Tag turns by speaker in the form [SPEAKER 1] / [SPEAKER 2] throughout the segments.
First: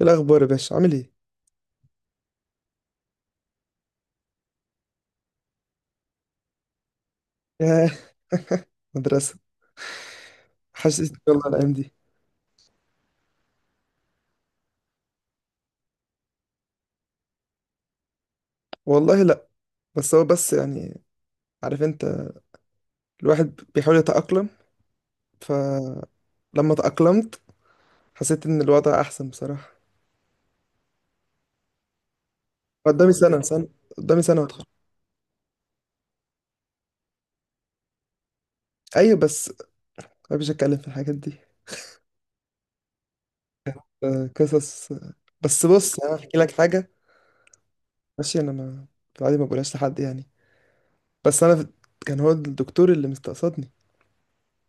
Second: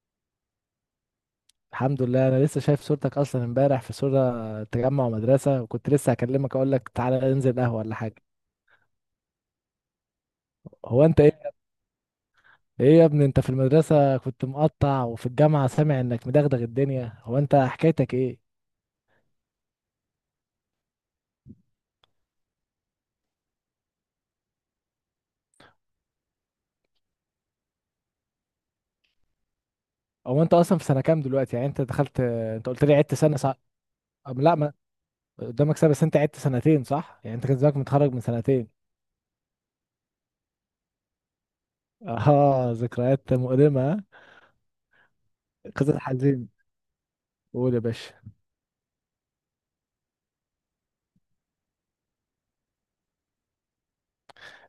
[SPEAKER 1] إيه الأخبار يا باشا؟ عامل إيه؟
[SPEAKER 2] الحمد لله، انا لسه شايف صورتك اصلا امبارح في صورة تجمع مدرسة، وكنت لسه هكلمك اقول لك تعالى ننزل قهوة
[SPEAKER 1] ياه،
[SPEAKER 2] ولا حاجة.
[SPEAKER 1] مدرسة.
[SPEAKER 2] هو
[SPEAKER 1] حشتني
[SPEAKER 2] انت
[SPEAKER 1] والله
[SPEAKER 2] ايه؟
[SPEAKER 1] الأيام دي.
[SPEAKER 2] ايه يا ابني، انت في المدرسة كنت مقطع، وفي الجامعة سامع انك مدغدغ الدنيا، هو انت حكايتك ايه؟
[SPEAKER 1] والله لأ. بس هو بس يعني، عارف أنت، الواحد بيحاول يتأقلم، فلما تأقلمت حسيت إن الوضع أحسن بصراحة.
[SPEAKER 2] هو انت اصلا في سنة كام دلوقتي؟ يعني انت دخلت، انت قلت لي
[SPEAKER 1] قدامي
[SPEAKER 2] عدت سنة،
[SPEAKER 1] سنة
[SPEAKER 2] صح؟
[SPEAKER 1] سنة، قدامي سنة
[SPEAKER 2] أم لا
[SPEAKER 1] وأتخرج.
[SPEAKER 2] ما قدامك سنة، بس انت عدت سنتين صح؟ يعني انت كان زمانك متخرج من سنتين.
[SPEAKER 1] أيوة بس مبيش أتكلم في الحاجات دي.
[SPEAKER 2] اه، ذكريات مؤلمة ها؟
[SPEAKER 1] آه، قصص، آه. بس بص،
[SPEAKER 2] قصة
[SPEAKER 1] يعني أنا هحكي
[SPEAKER 2] حزين.
[SPEAKER 1] لك حاجة.
[SPEAKER 2] قول يا باشا.
[SPEAKER 1] ماشي أنا ما في العادي ما بقولهاش لحد يعني. بس أنا في... كان هو الدكتور اللي مستقصدني.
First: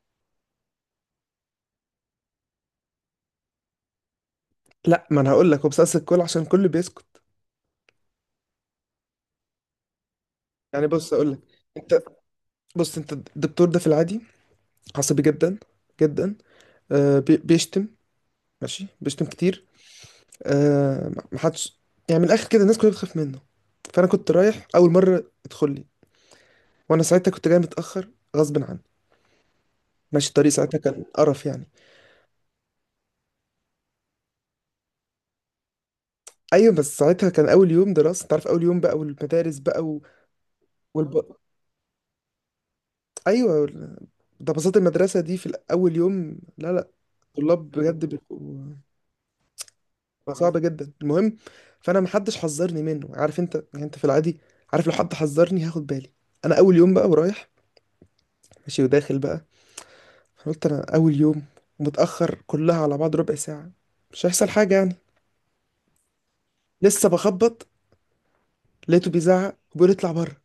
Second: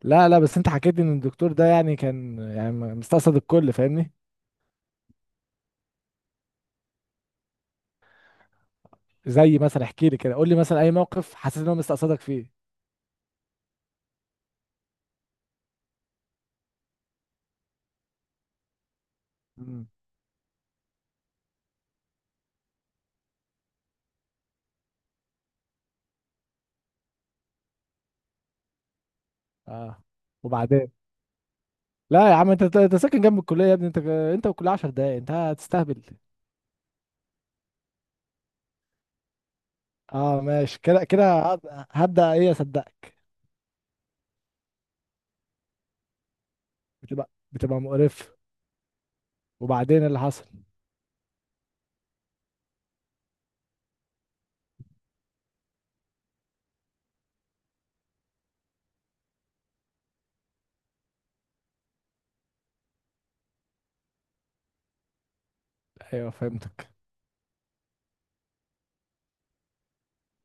[SPEAKER 2] لا لا، بس انت حكيت لي ان الدكتور ده كان مستقصد الكل، فاهمني؟
[SPEAKER 1] لأ، ما أنا هقول لك، هو بيستقصد الكل عشان الكل بيسكت.
[SPEAKER 2] زي مثلا احكي لي كده، قول لي مثلا
[SPEAKER 1] يعني
[SPEAKER 2] اي
[SPEAKER 1] بص أقول
[SPEAKER 2] موقف
[SPEAKER 1] لك.
[SPEAKER 2] حسيت ان هو
[SPEAKER 1] انت،
[SPEAKER 2] مستقصدك فيه.
[SPEAKER 1] بص انت الدكتور ده في العادي عصبي جدا، جدا. بيشتم، ماشي بيشتم كتير.
[SPEAKER 2] مم.
[SPEAKER 1] محدش، يعني من الاخر كده الناس كلها بتخاف منه. فانا كنت رايح اول مره ادخل لي، وانا ساعتها كنت جاي متاخر غصب عني،
[SPEAKER 2] اه.
[SPEAKER 1] ماشي الطريق ساعتها
[SPEAKER 2] وبعدين؟
[SPEAKER 1] كان قرف يعني.
[SPEAKER 2] لا يا عم، انت أنت ساكن جنب الكليه يا ابني، انت انت والكليه 10 دقايق، انت هتستهبل.
[SPEAKER 1] ايوه بس ساعتها كان اول يوم دراسه، انت عارف اول يوم بقى والمدارس بقى و...
[SPEAKER 2] اه ماشي، كده
[SPEAKER 1] والب...
[SPEAKER 2] كده هبدا ايه اصدقك.
[SPEAKER 1] ايوه، ده بساطة المدرسه دي في اول يوم. لا لا،
[SPEAKER 2] بتبقى
[SPEAKER 1] طلاب
[SPEAKER 2] بتبقى
[SPEAKER 1] بجد
[SPEAKER 2] مقرف.
[SPEAKER 1] بيبقوا
[SPEAKER 2] وبعدين اللي حصل؟
[SPEAKER 1] صعب جدا. المهم، فانا محدش حذرني منه. عارف انت، يعني انت في العادي، عارف لو حد حذرني هاخد بالي. انا اول يوم بقى ورايح، ماشي وداخل بقى. أنا قلت انا اول يوم متاخر، كلها على بعض ربع ساعه، مش هيحصل حاجه يعني.
[SPEAKER 2] ايوه فهمتك.
[SPEAKER 1] لسه بخبط لقيته بيزعق وبيقول اطلع بره،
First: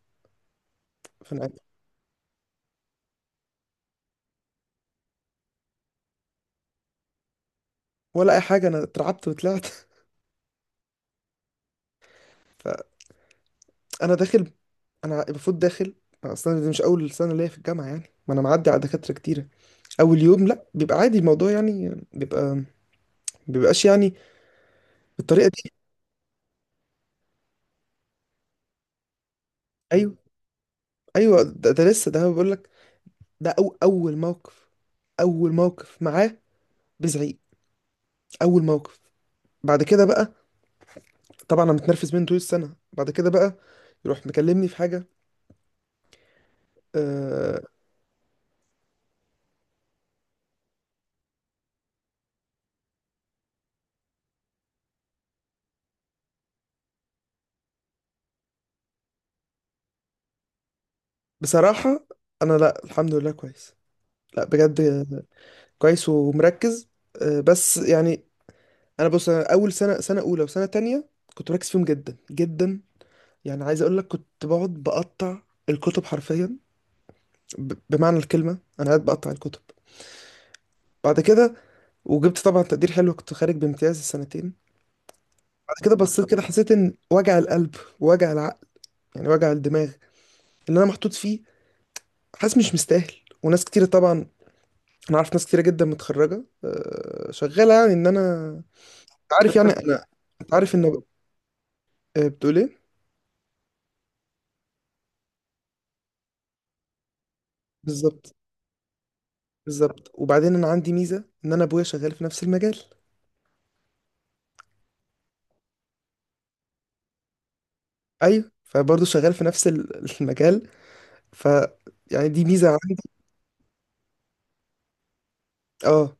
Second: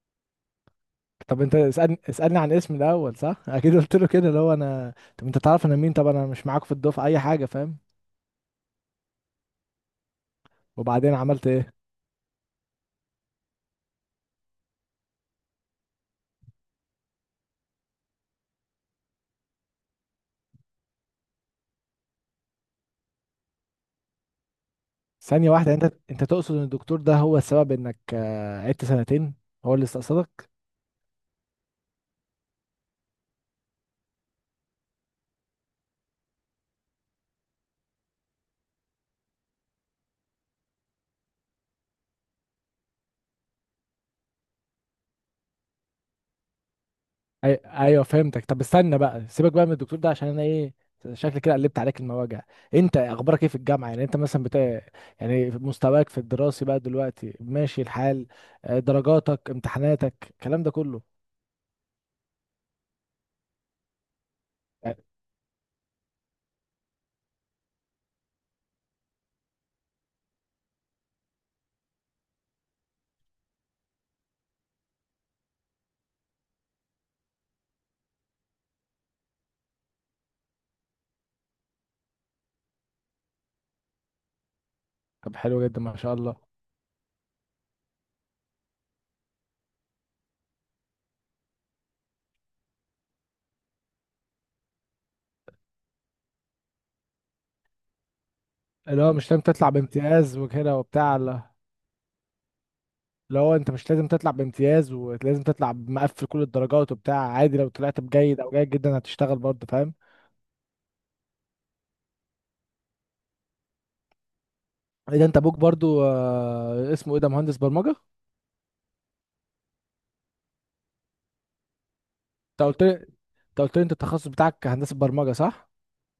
[SPEAKER 1] فانا
[SPEAKER 2] طب انت
[SPEAKER 1] قاعد.
[SPEAKER 2] اسالني عن اسمي الاول صح؟ اكيد قلت له كده اللي هو انا طب انت تعرف انا مين؟ طب انا مش معاك في الدفعه اي حاجه، فاهم؟
[SPEAKER 1] ولا اي حاجه، انا اترعبت وطلعت.
[SPEAKER 2] وبعدين عملت ايه؟
[SPEAKER 1] فانا داخل، انا المفروض داخل، اصلا دي مش اول سنه ليا في الجامعه يعني، ما انا معدي على دكاتره كتيره. اول يوم لا بيبقى عادي الموضوع يعني، بيبقى بيبقاش يعني بالطريقه
[SPEAKER 2] ثانية
[SPEAKER 1] دي.
[SPEAKER 2] واحدة، انت تقصد ان الدكتور ده هو السبب انك قعدت سنتين؟ هو اللي
[SPEAKER 1] أيوه.
[SPEAKER 2] استقصدك؟
[SPEAKER 1] ايوه ده، لسه ده بيقول لك. ده أو اول موقف، اول موقف معاه بزعيق، اول موقف. بعد كده بقى طبعا انا متنرفز منه طول السنه. بعد كده بقى يروح مكلمني في حاجه. أه.
[SPEAKER 2] ايوه فهمتك. طب استنى بقى، سيبك بقى من الدكتور ده، عشان انا ايه شكلي كده قلبت عليك المواجع. انت اخبارك ايه في الجامعة؟ يعني انت مثلا يعني مستواك في الدراسي بقى دلوقتي ماشي الحال؟ درجاتك، امتحاناتك، الكلام ده كله.
[SPEAKER 1] بصراحه، انا لا الحمد لله كويس. لا بجد،
[SPEAKER 2] آه،
[SPEAKER 1] كويس ومركز. بس يعني، انا بص، أنا اول سنه سنه اولى وسنه تانية كنت مركز فيهم جدا جدا. يعني عايز اقول لك كنت بقعد بقطع الكتب حرفيا. بمعنى الكلمه انا قاعد بقطع الكتب. بعد كده وجبت طبعا تقدير حلو، كنت خارج بامتياز السنتين.
[SPEAKER 2] طب حلو
[SPEAKER 1] بعد
[SPEAKER 2] جدا،
[SPEAKER 1] كده
[SPEAKER 2] ما شاء
[SPEAKER 1] بصيت
[SPEAKER 2] الله.
[SPEAKER 1] كده، حسيت ان وجع القلب، وجع العقل، يعني وجع الدماغ اللي انا محطوط فيه، حاسس مش مستاهل. وناس كتيرة طبعا، انا عارف ناس كتيرة جدا متخرجة شغالة، يعني ان انا
[SPEAKER 2] اللي هو مش
[SPEAKER 1] أنت
[SPEAKER 2] لازم
[SPEAKER 1] عارف،
[SPEAKER 2] تطلع
[SPEAKER 1] يعني انا
[SPEAKER 2] بامتياز
[SPEAKER 1] أنت عارف
[SPEAKER 2] وكده
[SPEAKER 1] ان
[SPEAKER 2] وبتاع، لا.
[SPEAKER 1] بتقول ايه.
[SPEAKER 2] لو انت مش لازم تطلع بامتياز ولازم تطلع مقفل كل الدرجات وبتاع عادي، لو طلعت
[SPEAKER 1] بالظبط،
[SPEAKER 2] بجيد او جيد جدا هتشتغل برضه، فاهم؟
[SPEAKER 1] بالظبط. وبعدين انا عندي ميزة ان انا ابويا شغال في نفس المجال.
[SPEAKER 2] ايه ده، انت ابوك برضه اسمه ايه ده، مهندس برمجة انت؟
[SPEAKER 1] ايوه فبرضه شغال في نفس المجال. ف يعني دي ميزة
[SPEAKER 2] قلت لي،
[SPEAKER 1] عندي.
[SPEAKER 2] انت قلت لي انت التخصص بتاعك هندسة برمجة صح؟
[SPEAKER 1] اه،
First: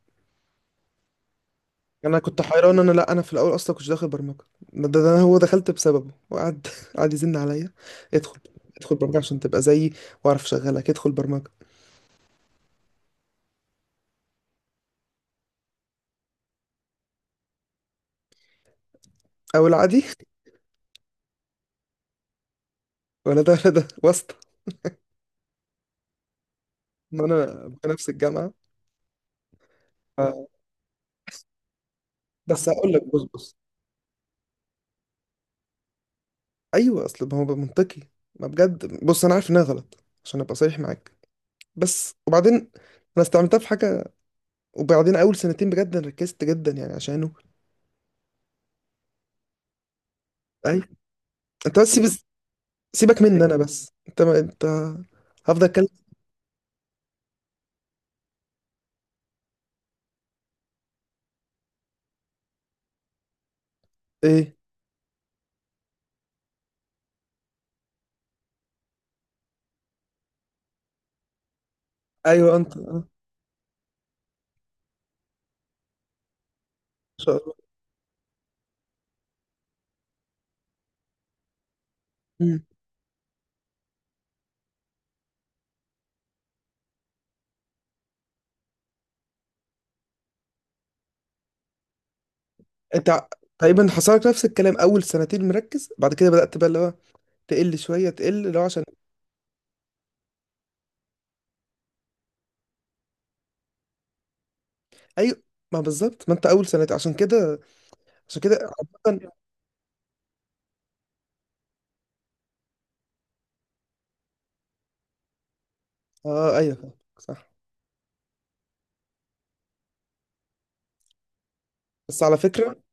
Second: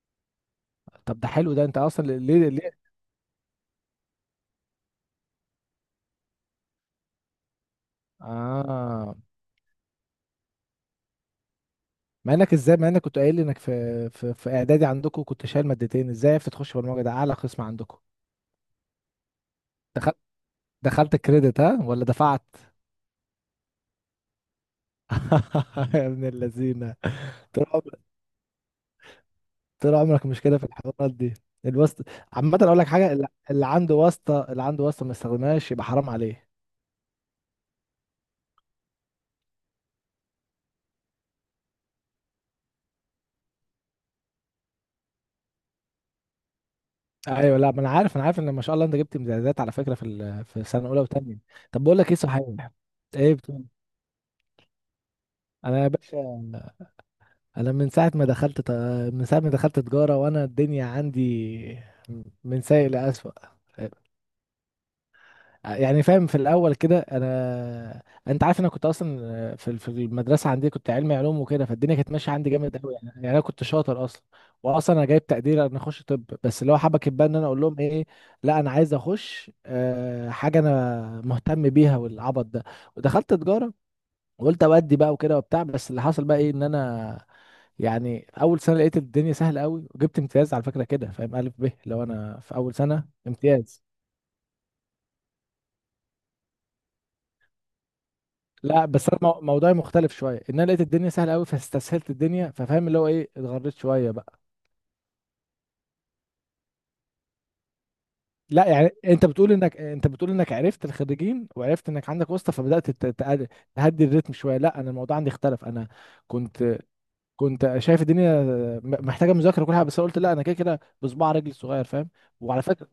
[SPEAKER 2] طب ده حلو، ده انت اصلا
[SPEAKER 1] انا كنت
[SPEAKER 2] ليه ليه.
[SPEAKER 1] حيران، انا لا انا في الاول اصلا كنتش داخل برمجه. ده هو دخلت بسببه، وقعد قعد يزن عليا، ادخل، ادخل
[SPEAKER 2] اه،
[SPEAKER 1] برمجه عشان تبقى زيي واعرف اشغلك، ادخل برمجه.
[SPEAKER 2] مع انك ازاي، مع انك كنت قايل لي انك في اعدادي عندكم كنت شايل مادتين، ازاي عرفت تخش برمجة، ده اعلى قسم عندكم.
[SPEAKER 1] او العادي.
[SPEAKER 2] دخلت، دخلت كريدت ها ولا دفعت؟
[SPEAKER 1] ولا ده ولا ده واسطه.
[SPEAKER 2] يا ابن اللذينه،
[SPEAKER 1] ما انا في نفس الجامعه.
[SPEAKER 2] طول عمرك مشكله
[SPEAKER 1] ف-
[SPEAKER 2] في الحوارات دي، الواسطه. عامه
[SPEAKER 1] بس
[SPEAKER 2] اقول لك
[SPEAKER 1] هقول لك
[SPEAKER 2] حاجه،
[SPEAKER 1] بص
[SPEAKER 2] اللي
[SPEAKER 1] بص.
[SPEAKER 2] اللي عنده واسطه، اللي عنده واسطه ما يستخدمهاش يبقى حرام عليه.
[SPEAKER 1] ايوه، اصل ما هو منطقي. ما بجد بص، انا عارف انها غلط عشان ابقى صريح معاك. بس وبعدين انا استعملتها في حاجه. وبعدين اول سنتين بجد أنا ركزت جدا يعني عشانه.
[SPEAKER 2] ايوه لا، ما انا عارف، انا عارف ان ما شاء الله انت جبت امتيازات على فكره في في
[SPEAKER 1] اي،
[SPEAKER 2] سنه اولى وثانيه.
[SPEAKER 1] انت
[SPEAKER 2] طب
[SPEAKER 1] بس
[SPEAKER 2] بقول لك ايه صحيح،
[SPEAKER 1] سيبك
[SPEAKER 2] ايه
[SPEAKER 1] مني انا،
[SPEAKER 2] بتقول؟
[SPEAKER 1] بس انت ما انت هفضل
[SPEAKER 2] انا
[SPEAKER 1] اتكلم.
[SPEAKER 2] يا باشا، انا من ساعه ما دخلت ت- من ساعه ما دخلت تجاره وانا الدنيا عندي من سيء لاسوء،
[SPEAKER 1] ايه.
[SPEAKER 2] يعني فاهم. في الاول كده انا، انت عارف انا كنت اصلا في المدرسه عندي كنت علمي علوم وكده، فالدنيا كانت ماشيه عندي
[SPEAKER 1] ايوه انت،
[SPEAKER 2] جامد قوي،
[SPEAKER 1] ان
[SPEAKER 2] يعني يعني انا كنت شاطر اصلا. واصلا انا جايب تقدير ان اخش طب، بس اللي هو حبكت بقى
[SPEAKER 1] شاء
[SPEAKER 2] ان انا
[SPEAKER 1] الله.
[SPEAKER 2] اقول لهم ايه لا انا عايز اخش حاجه انا مهتم بيها والعبط
[SPEAKER 1] مم.
[SPEAKER 2] ده. ودخلت تجاره وقلت اودي بقى وكده وبتاع، بس اللي حصل بقى ايه ان انا يعني اول سنه لقيت الدنيا سهله قوي، وجبت امتياز على فكره كده فاهم، الف ب لو انا في اول سنه
[SPEAKER 1] انت ع-
[SPEAKER 2] امتياز.
[SPEAKER 1] تقريبا حصل لك نفس الكلام، اول سنتين مركز، بعد كده بدأت بقى اللي هو تقل شويه، تقل اللي هو عشان.
[SPEAKER 2] لا بس انا موضوعي مختلف شويه، ان انا لقيت الدنيا سهله قوي فاستسهلت الدنيا، ففاهم اللي هو ايه، اتغريت شويه بقى.
[SPEAKER 1] ايوه، ما بالظبط، ما انت اول سنتين عشان كده، عشان كده.
[SPEAKER 2] لا يعني انت
[SPEAKER 1] عامه.
[SPEAKER 2] بتقول انك، انت بتقول انك عرفت الخريجين وعرفت انك عندك واسطه فبدات تهدي الريتم شويه، لا انا الموضوع عندي اختلف. انا
[SPEAKER 1] اه ايوه
[SPEAKER 2] كنت،
[SPEAKER 1] فاهمك، صح.
[SPEAKER 2] كنت شايف الدنيا محتاجه مذاكره وكل حاجه، بس أنا قلت لا انا كده كده بصباع رجلي الصغير، فاهم؟
[SPEAKER 1] بس على
[SPEAKER 2] وعلى
[SPEAKER 1] فكره،
[SPEAKER 2] فكره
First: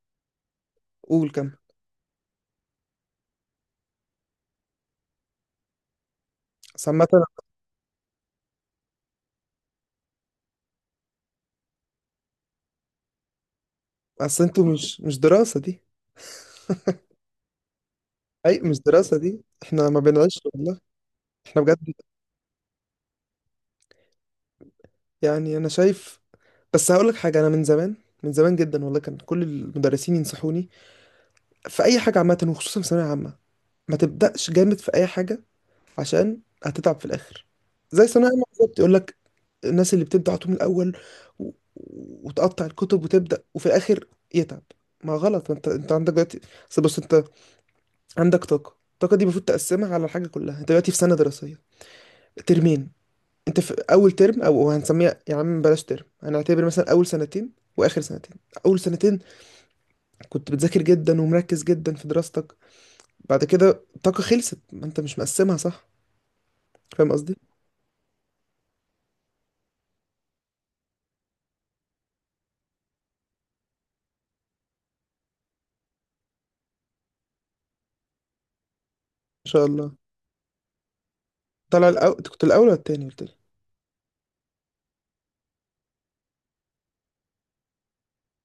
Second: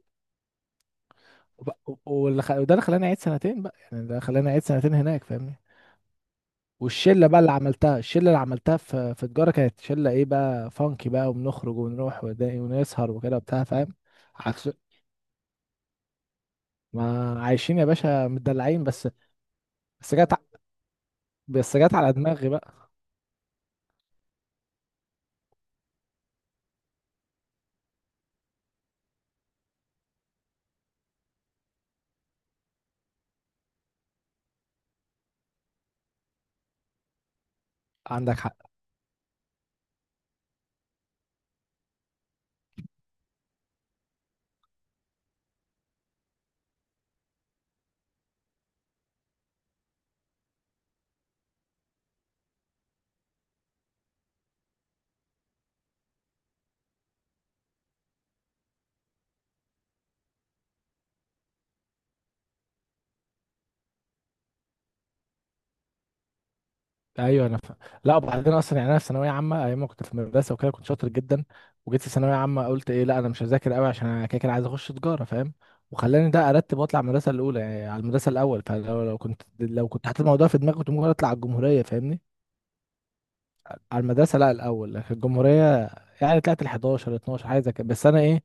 [SPEAKER 1] قول كم.
[SPEAKER 2] وده اللي خلاني اعيد سنتين بقى، يعني ده خلاني اعيد سنتين هناك فاهمني.
[SPEAKER 1] بس عامه،
[SPEAKER 2] والشله بقى اللي عملتها، الشله اللي عملتها في تجاره كانت شله ايه بقى، فانكي بقى، وبنخرج ونروح ونسهر وكده بتاع فاهم،
[SPEAKER 1] اصل انتوا
[SPEAKER 2] عكس.
[SPEAKER 1] مش دراسه دي.
[SPEAKER 2] ما عايشين يا باشا
[SPEAKER 1] اي مش
[SPEAKER 2] متدلعين بس.
[SPEAKER 1] دراسه دي، احنا ما
[SPEAKER 2] بس جت
[SPEAKER 1] بنعيش
[SPEAKER 2] ع-
[SPEAKER 1] والله، احنا
[SPEAKER 2] بس جت
[SPEAKER 1] بجد.
[SPEAKER 2] على دماغي بقى.
[SPEAKER 1] يعني انا شايف، بس هقول لك حاجه، انا من زمان، من زمان جدا والله كان كل المدرسين ينصحوني في اي حاجه عامه، وخصوصا في ثانويه عامه، ما تبدأش جامد في أي حاجة عشان هتتعب في الآخر. زي ثانوية
[SPEAKER 2] عندك
[SPEAKER 1] عامة
[SPEAKER 2] حق.
[SPEAKER 1] بالظبط يقول لك، الناس اللي بتبدأ على طول من الأول و... وتقطع الكتب وتبدأ، وفي الآخر يتعب. ما غلط، ما انت عندك دلوقتي، اصل بص، انت عندك طاقة، الطاقة دي المفروض تقسمها على الحاجة كلها. انت دلوقتي في سنة دراسية، ترمين. انت في أول ترم، أو هنسميها يا عم بلاش ترم، هنعتبر مثلا أول سنتين وآخر سنتين. أول سنتين كنت بتذاكر جدا ومركز جدا في دراستك. بعد كده الطاقة خلصت، ما انت مش مقسمها صح، فاهم قصدي.
[SPEAKER 2] ايوه انا فاهم. لا وبعدين اصلا يعني انا في ثانويه عامه ايام ما كنت في المدرسه وكده كنت شاطر جدا، وجيت في ثانويه عامه قلت ايه لا انا مش هذاكر قوي عشان انا كده كده عايز اخش تجاره، فاهم؟ وخلاني ده ارتب واطلع المدرسه الاولى، يعني على المدرسه الاول، فلو
[SPEAKER 1] شاء
[SPEAKER 2] لو
[SPEAKER 1] الله.
[SPEAKER 2] كنت حاطط الموضوع في دماغي كنت ممكن اطلع على الجمهوريه
[SPEAKER 1] طلع الأول،
[SPEAKER 2] فاهمني.
[SPEAKER 1] أنت كنت الأول ولا التاني؟ قلت لي.
[SPEAKER 2] على المدرسة، لا، الأول في الجمهورية. يعني طلعت ال 11 12 حاجة زي كده، بس أنا إيه،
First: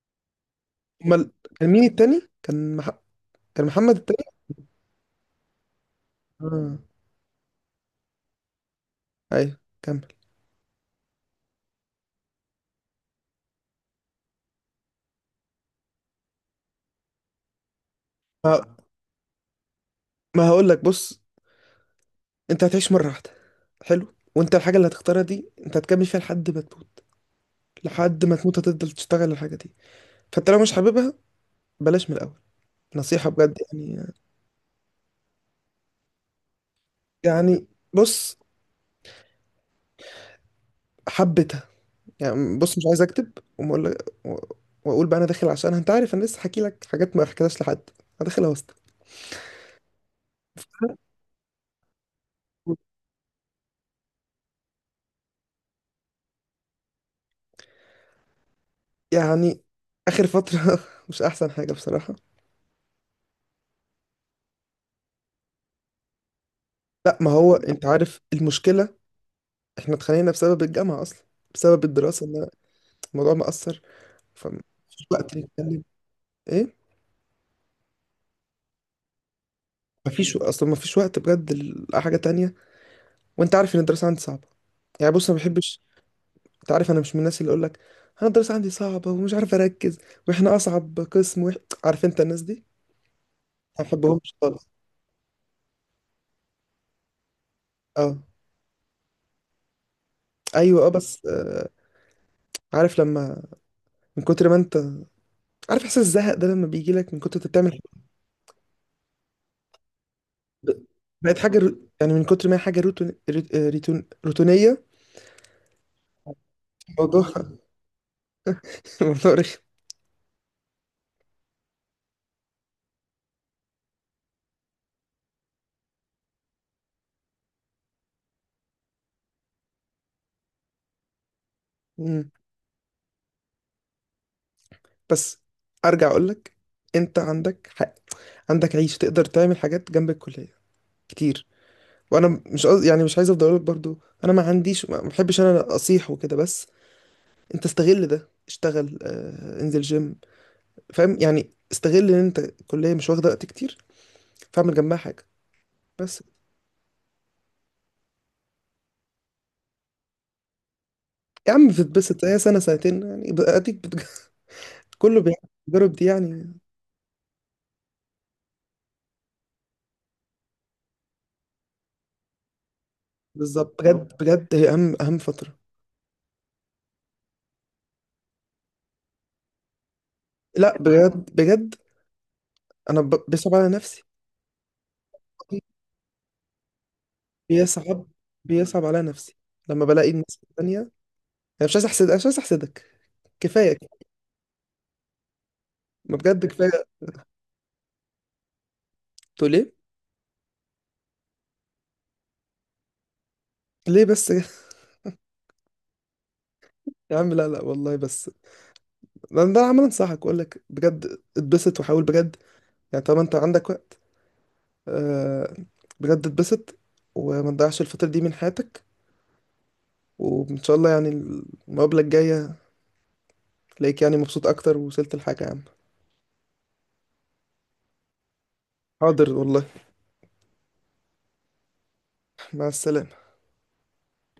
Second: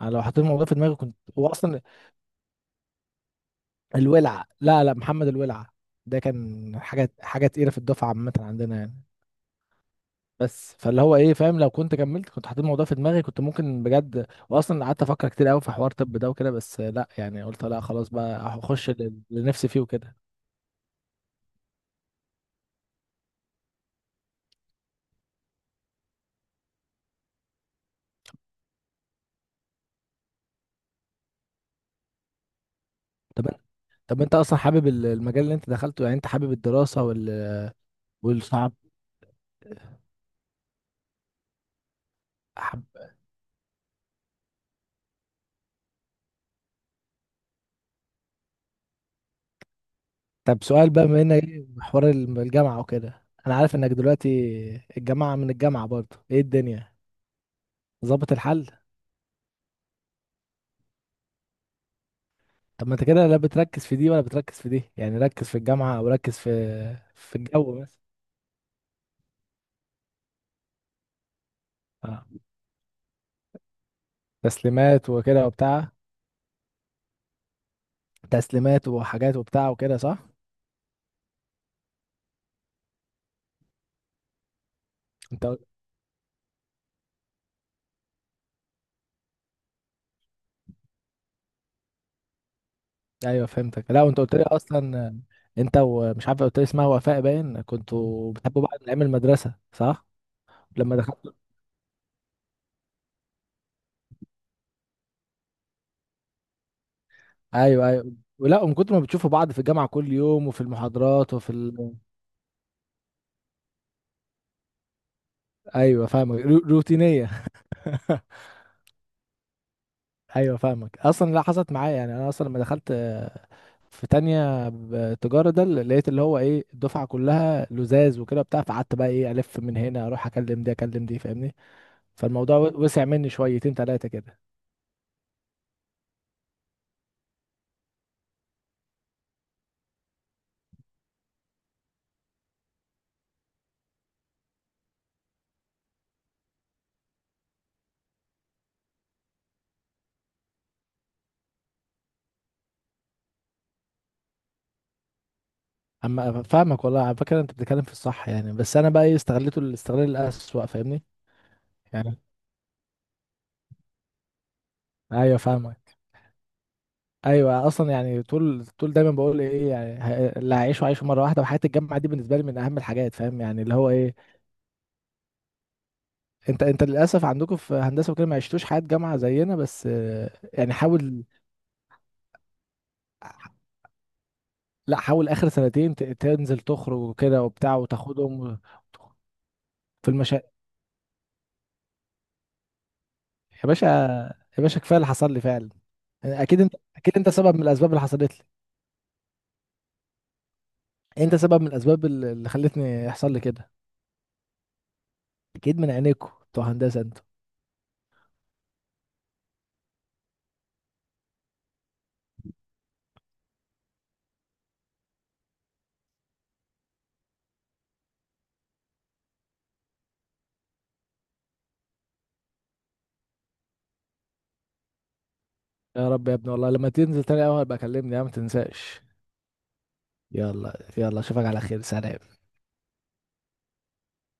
[SPEAKER 2] أنا لو حطيت الموضوع في دماغي كنت
[SPEAKER 1] أمال،
[SPEAKER 2] هو
[SPEAKER 1] كان
[SPEAKER 2] أصلا
[SPEAKER 1] مين التاني؟ كان مح... كان محمد التاني؟
[SPEAKER 2] الولع. لا لا، محمد الولع ده كان
[SPEAKER 1] آه،
[SPEAKER 2] حاجة تقيلة في الدفعة عامة عندنا يعني.
[SPEAKER 1] أيوه كمل.
[SPEAKER 2] بس فاللي هو إيه فاهم، لو كنت كملت كنت حطيت الموضوع في دماغي كنت ممكن بجد، وأصلا قعدت أفكر كتير أوي في حوار طب ده وكده، بس لا يعني قلت لا خلاص بقى
[SPEAKER 1] ما,
[SPEAKER 2] هخش اللي اللي نفسي فيه وكده.
[SPEAKER 1] ما هقول لك بص، أنت هتعيش مرة واحدة حلو، وأنت الحاجة اللي هتختارها دي أنت هتكمل فيها لحد ما تموت، لحد ما تموت هتفضل تشتغل الحاجة دي. فأنت لو مش حاببها، بلاش من الأول، نصيحة
[SPEAKER 2] طب،
[SPEAKER 1] بجد يعني.
[SPEAKER 2] طب أنت أصلا حابب المجال اللي أنت دخلته؟ يعني أنت حابب الدراسة وال
[SPEAKER 1] يعني بص
[SPEAKER 2] والصعب؟
[SPEAKER 1] حبيتها، يعني بص مش عايز أكتب وأقول، وأقول بقى أنا داخل عشان أنت عارف أنا لسه حكي لك حاجات ما حكيتهاش لحد. أنا داخل أوسط،
[SPEAKER 2] طب سؤال بقى، بما انك إيه حوار الجامعة وكده، انا عارف انك دلوقتي الجامعة، من الجامعة برضه ايه الدنيا ظابط الحل؟
[SPEAKER 1] يعني اخر فتره مش احسن حاجه بصراحه.
[SPEAKER 2] طب ما انت كده لا بتركز في دي ولا بتركز في دي، يعني ركز في الجامعة او ركز في
[SPEAKER 1] لا ما
[SPEAKER 2] في
[SPEAKER 1] هو
[SPEAKER 2] الجو
[SPEAKER 1] انت
[SPEAKER 2] مثلا.
[SPEAKER 1] عارف المشكله، احنا اتخانقنا بسبب الجامعه اصلا، بسبب
[SPEAKER 2] اه
[SPEAKER 1] الدراسه، ان الموضوع مأثر، فمفيش
[SPEAKER 2] تسليمات
[SPEAKER 1] وقت
[SPEAKER 2] وكده
[SPEAKER 1] نتكلم.
[SPEAKER 2] وبتاع،
[SPEAKER 1] ايه،
[SPEAKER 2] تسليمات وحاجات وبتاع وكده صح؟
[SPEAKER 1] مفيش اصلا، مفيش وقت بجد لحاجه تانية. وانت عارف ان الدراسه عندي صعبه. يعني بص انا ما
[SPEAKER 2] انت قل-
[SPEAKER 1] بحبش، انت عارف انا مش من الناس اللي اقول لك انا الدراسه عندي صعبه ومش عارف اركز، واحنا اصعب قسم، وإح... عارف انت الناس دي
[SPEAKER 2] ايوه
[SPEAKER 1] ما
[SPEAKER 2] فهمتك. لا وانت
[SPEAKER 1] بحبهمش
[SPEAKER 2] قلت لي
[SPEAKER 1] خالص.
[SPEAKER 2] اصلا انت ومش عارف قلت لي اسمها وفاء، باين
[SPEAKER 1] اه
[SPEAKER 2] كنتوا بتحبوا بعض من ايام المدرسة صح؟
[SPEAKER 1] ايوه اه،
[SPEAKER 2] لما
[SPEAKER 1] بس
[SPEAKER 2] دخلت.
[SPEAKER 1] آه. عارف لما، من كتر ما انت عارف احساس الزهق ده، لما بيجي لك من كتر انت بتعمل
[SPEAKER 2] ايوه
[SPEAKER 1] حاجة-
[SPEAKER 2] ايوه. ولا من كتر ما بتشوفوا بعض في الجامعه كل يوم وفي المحاضرات
[SPEAKER 1] بقت
[SPEAKER 2] وفي
[SPEAKER 1] حاجه رو... يعني من كتر ما هي حاجه روتونيه
[SPEAKER 2] ايوه فاهمك،
[SPEAKER 1] الموضوع.
[SPEAKER 2] روتينيه.
[SPEAKER 1] الموضوع رخم.
[SPEAKER 2] ايوه فاهمك. اصلا لا حصلت معايا، يعني انا اصلا لما دخلت في تانية تجارة، ده اللي لقيت اللي هو ايه الدفعة كلها لزاز وكده بتاع، فقعدت بقى ايه الف من هنا اروح اكلم دي اكلم دي فاهمني.
[SPEAKER 1] مم.
[SPEAKER 2] فالموضوع وسع مني شويتين تلاتة كده.
[SPEAKER 1] بس ارجع اقول لك، انت عندك حق، عندك عيش، تقدر تعمل حاجات جنب الكليه كتير. وانا مش قصدي يعني، مش عايز افضل اقول لك برضو، انا ما عنديش، ما بحبش انا اصيح وكده، بس انت استغل ده، اشتغل، انزل جيم، فاهم؟ يعني استغل ان انت الكليه مش واخده وقت كتير، فاعمل جنبها حاجه، بس.
[SPEAKER 2] اما فاهمك والله، على فكرة انت بتتكلم في الصح يعني، بس انا بقى ايه استغليته الاستغلال الأسوأ فاهمني.
[SPEAKER 1] يا عم
[SPEAKER 2] يعني
[SPEAKER 1] بتتبسط، هي سنة سنتين يعني، اديك بتج... كله
[SPEAKER 2] ايوه
[SPEAKER 1] بيجرب
[SPEAKER 2] فاهمك.
[SPEAKER 1] دي يعني.
[SPEAKER 2] ايوه اصلا يعني، طول طول دايما بقول ايه يعني، اللي هعيشه عايشه مره واحده، وحياه الجامعه دي بالنسبه لي من اهم الحاجات، فاهم يعني اللي
[SPEAKER 1] بالظبط،
[SPEAKER 2] هو
[SPEAKER 1] بجد
[SPEAKER 2] ايه.
[SPEAKER 1] بجد هي اهم اهم فترة.
[SPEAKER 2] انت للاسف عندكم في هندسه وكده ما عشتوش حياه جامعه زينا، بس يعني
[SPEAKER 1] لا
[SPEAKER 2] حاول،
[SPEAKER 1] بجد بجد، انا بيصعب على نفسي،
[SPEAKER 2] لا حاول اخر سنتين تنزل تخرج وكده وبتاع
[SPEAKER 1] بيصعب،
[SPEAKER 2] وتاخدهم و-
[SPEAKER 1] بيصعب على نفسي لما بلاقي
[SPEAKER 2] في
[SPEAKER 1] الناس
[SPEAKER 2] المشا.
[SPEAKER 1] التانية. انا مش عايز احسد أنا مش عايز احسدك،
[SPEAKER 2] يا
[SPEAKER 1] كفاية
[SPEAKER 2] باشا،
[SPEAKER 1] كده.
[SPEAKER 2] يا باشا كفايه اللي حصل لي فعلا.
[SPEAKER 1] ما
[SPEAKER 2] يعني
[SPEAKER 1] بجد
[SPEAKER 2] اكيد انت،
[SPEAKER 1] كفاية.
[SPEAKER 2] اكيد انت سبب من الاسباب اللي حصلت لي،
[SPEAKER 1] تقول ليه؟
[SPEAKER 2] انت سبب من الاسباب اللي خلتني يحصل لي كده،
[SPEAKER 1] ليه بس كده؟
[SPEAKER 2] اكيد من عينيكوا بتوع هندسه
[SPEAKER 1] يا
[SPEAKER 2] انتوا.
[SPEAKER 1] عم لا لا والله، بس ده عمال انصحك اقول لك بجد، اتبسط وحاول بجد يعني، طالما انت عندك وقت، آه، بجد اتبسط وما تضيعش الفترة دي من حياتك. وان شاء الله يعني المقابله الجايه تلاقيك يعني مبسوط اكتر، ووصلت لحاجه يا عم.
[SPEAKER 2] يا رب يا ابني، والله لما تنزل تاني اول بكلمني يا عم ما تنساش.
[SPEAKER 1] حاضر والله.
[SPEAKER 2] يلا يلا، اشوفك على خير، سلام.
[SPEAKER 1] مع السلامه.